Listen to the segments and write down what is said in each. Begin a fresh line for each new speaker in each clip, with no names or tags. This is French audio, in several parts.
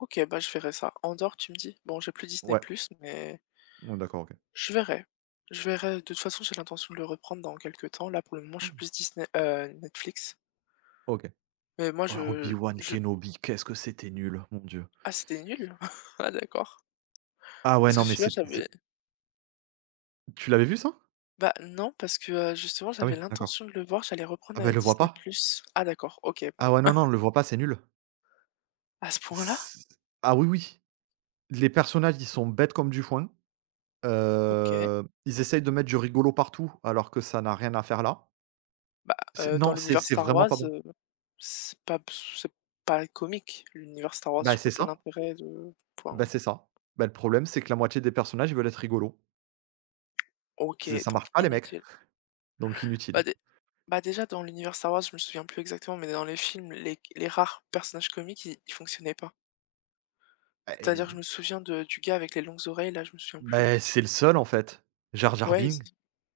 OK, bah, je verrai ça. Andor, tu me dis? Bon j'ai plus Disney+
Ouais.
mais
Mmh, d'accord, OK.
Je verrai. Je verrai. De toute façon j'ai l'intention de le reprendre dans quelque temps. Là pour le moment je suis plus
[unintelligible]
Disney heu, Netflix.
OK.
Mais moi
Oh, Obi
je
Wan
je
Kenobi, qu'est-ce que c'était nul, mon dieu!
Ah c'était nul? Ah d'accord.
Ah, ouais
Parce
non
que
mais,
celui-là
c'est c
j'avais
Tu l'avais vu, ça?
Bah, non parce que, heu, justement,
Ah,
j'avais
oui, d'accord.
l'intention de le voir, j'allais
Ah,
reprendre,
bah
heu,
le vois
Disney+.
pas.
Ah d'accord, OK, bon.
Ah, ouais non, non, le vois pas, c'est nul!
À ce point-là?
c Ah, oui, oui! Les personnages ils sont bêtes comme du foin,
OK.
heu, ils essayent de mettre du rigolo partout alors que ça n'a rien à faire là.
Bah,
C'est
heu,
non,
dans
c'est
l'univers
c'est
Star
vraiment
Wars,
pas bon.
heu, c'est pas ps c'est pas comique, l'univers Star Wars,
Bah,
je
c'est
vois pas
ça.
l'intérêt de enfin.
Bah, c'est ça. Bah le problème c'est que la moitié des personnages ils veulent être rigolos. C'est
OK,
ça
donc
marche pas, les mecs,
inutile.
donc inutile.
Bah dé bah déjà, dans l'univers Star Wars, je me souviens plus exactement, mais dans les films, les les rares personnages comiques ils ils fonctionnaient pas.
Bah et
C'est-à-dire, je me souviens de du gars avec les longues oreilles là, je me souviens plus.
Bah, c'est le seul, en fait. Jar Jar
Ouais et c
Bing.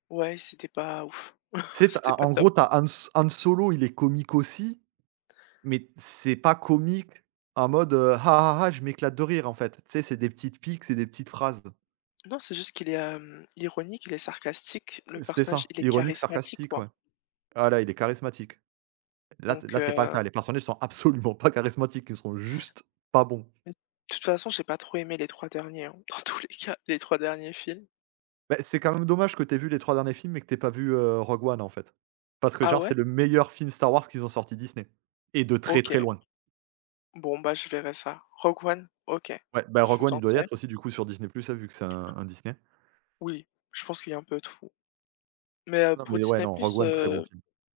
ouais, et c'était pas ouf,
Tu sais, tu
c'était
as, en
pas
en
top.
gros tu as Han So Han Solo il est comique aussi, mais c'est pas comique en mode, heu: «Ah ah ah, je m'éclate de rire», en fait. Tu sais c'est des petites piques, c'est des petites phrases.
Non c'est juste qu'il est, hem, ironique, il est sarcastique, le
C'est
personnage,
ça,
il est
ironique,
charismatique,
sarcastique,
quoi.
ouais. Voilà, il est charismatique. Là c
Donc,
là c'est pas le
heu
cas, les personnages sont absolument pas charismatiques, ils sont juste pas bons.
De toute façon j'ai pas trop aimé les 3 derniers, hein, dans tous les cas, les 3 derniers films.
Bah c'est quand même dommage que tu aies vu les 3 derniers films et que tu aies pas vu, heu, Rogue One, en fait. Parce que,
Ah
genre,
ouais?
c'est le meilleur film Star Wars qu'ils ont sorti Disney, et de très, très
OK.
loin.
Bon, bah je verrai ça. Rogue One? OK.
Ouais, bah, Rogue
Je
One, il doit y
tenterai.
être aussi du coup sur Disney+ vu que c'est un un Disney.
Oui, je pense qu'il y a un peu tout. Mais, heu,
Non,
pour
mais ouais
Disney+,
non Rogue One, très bon
heu
film.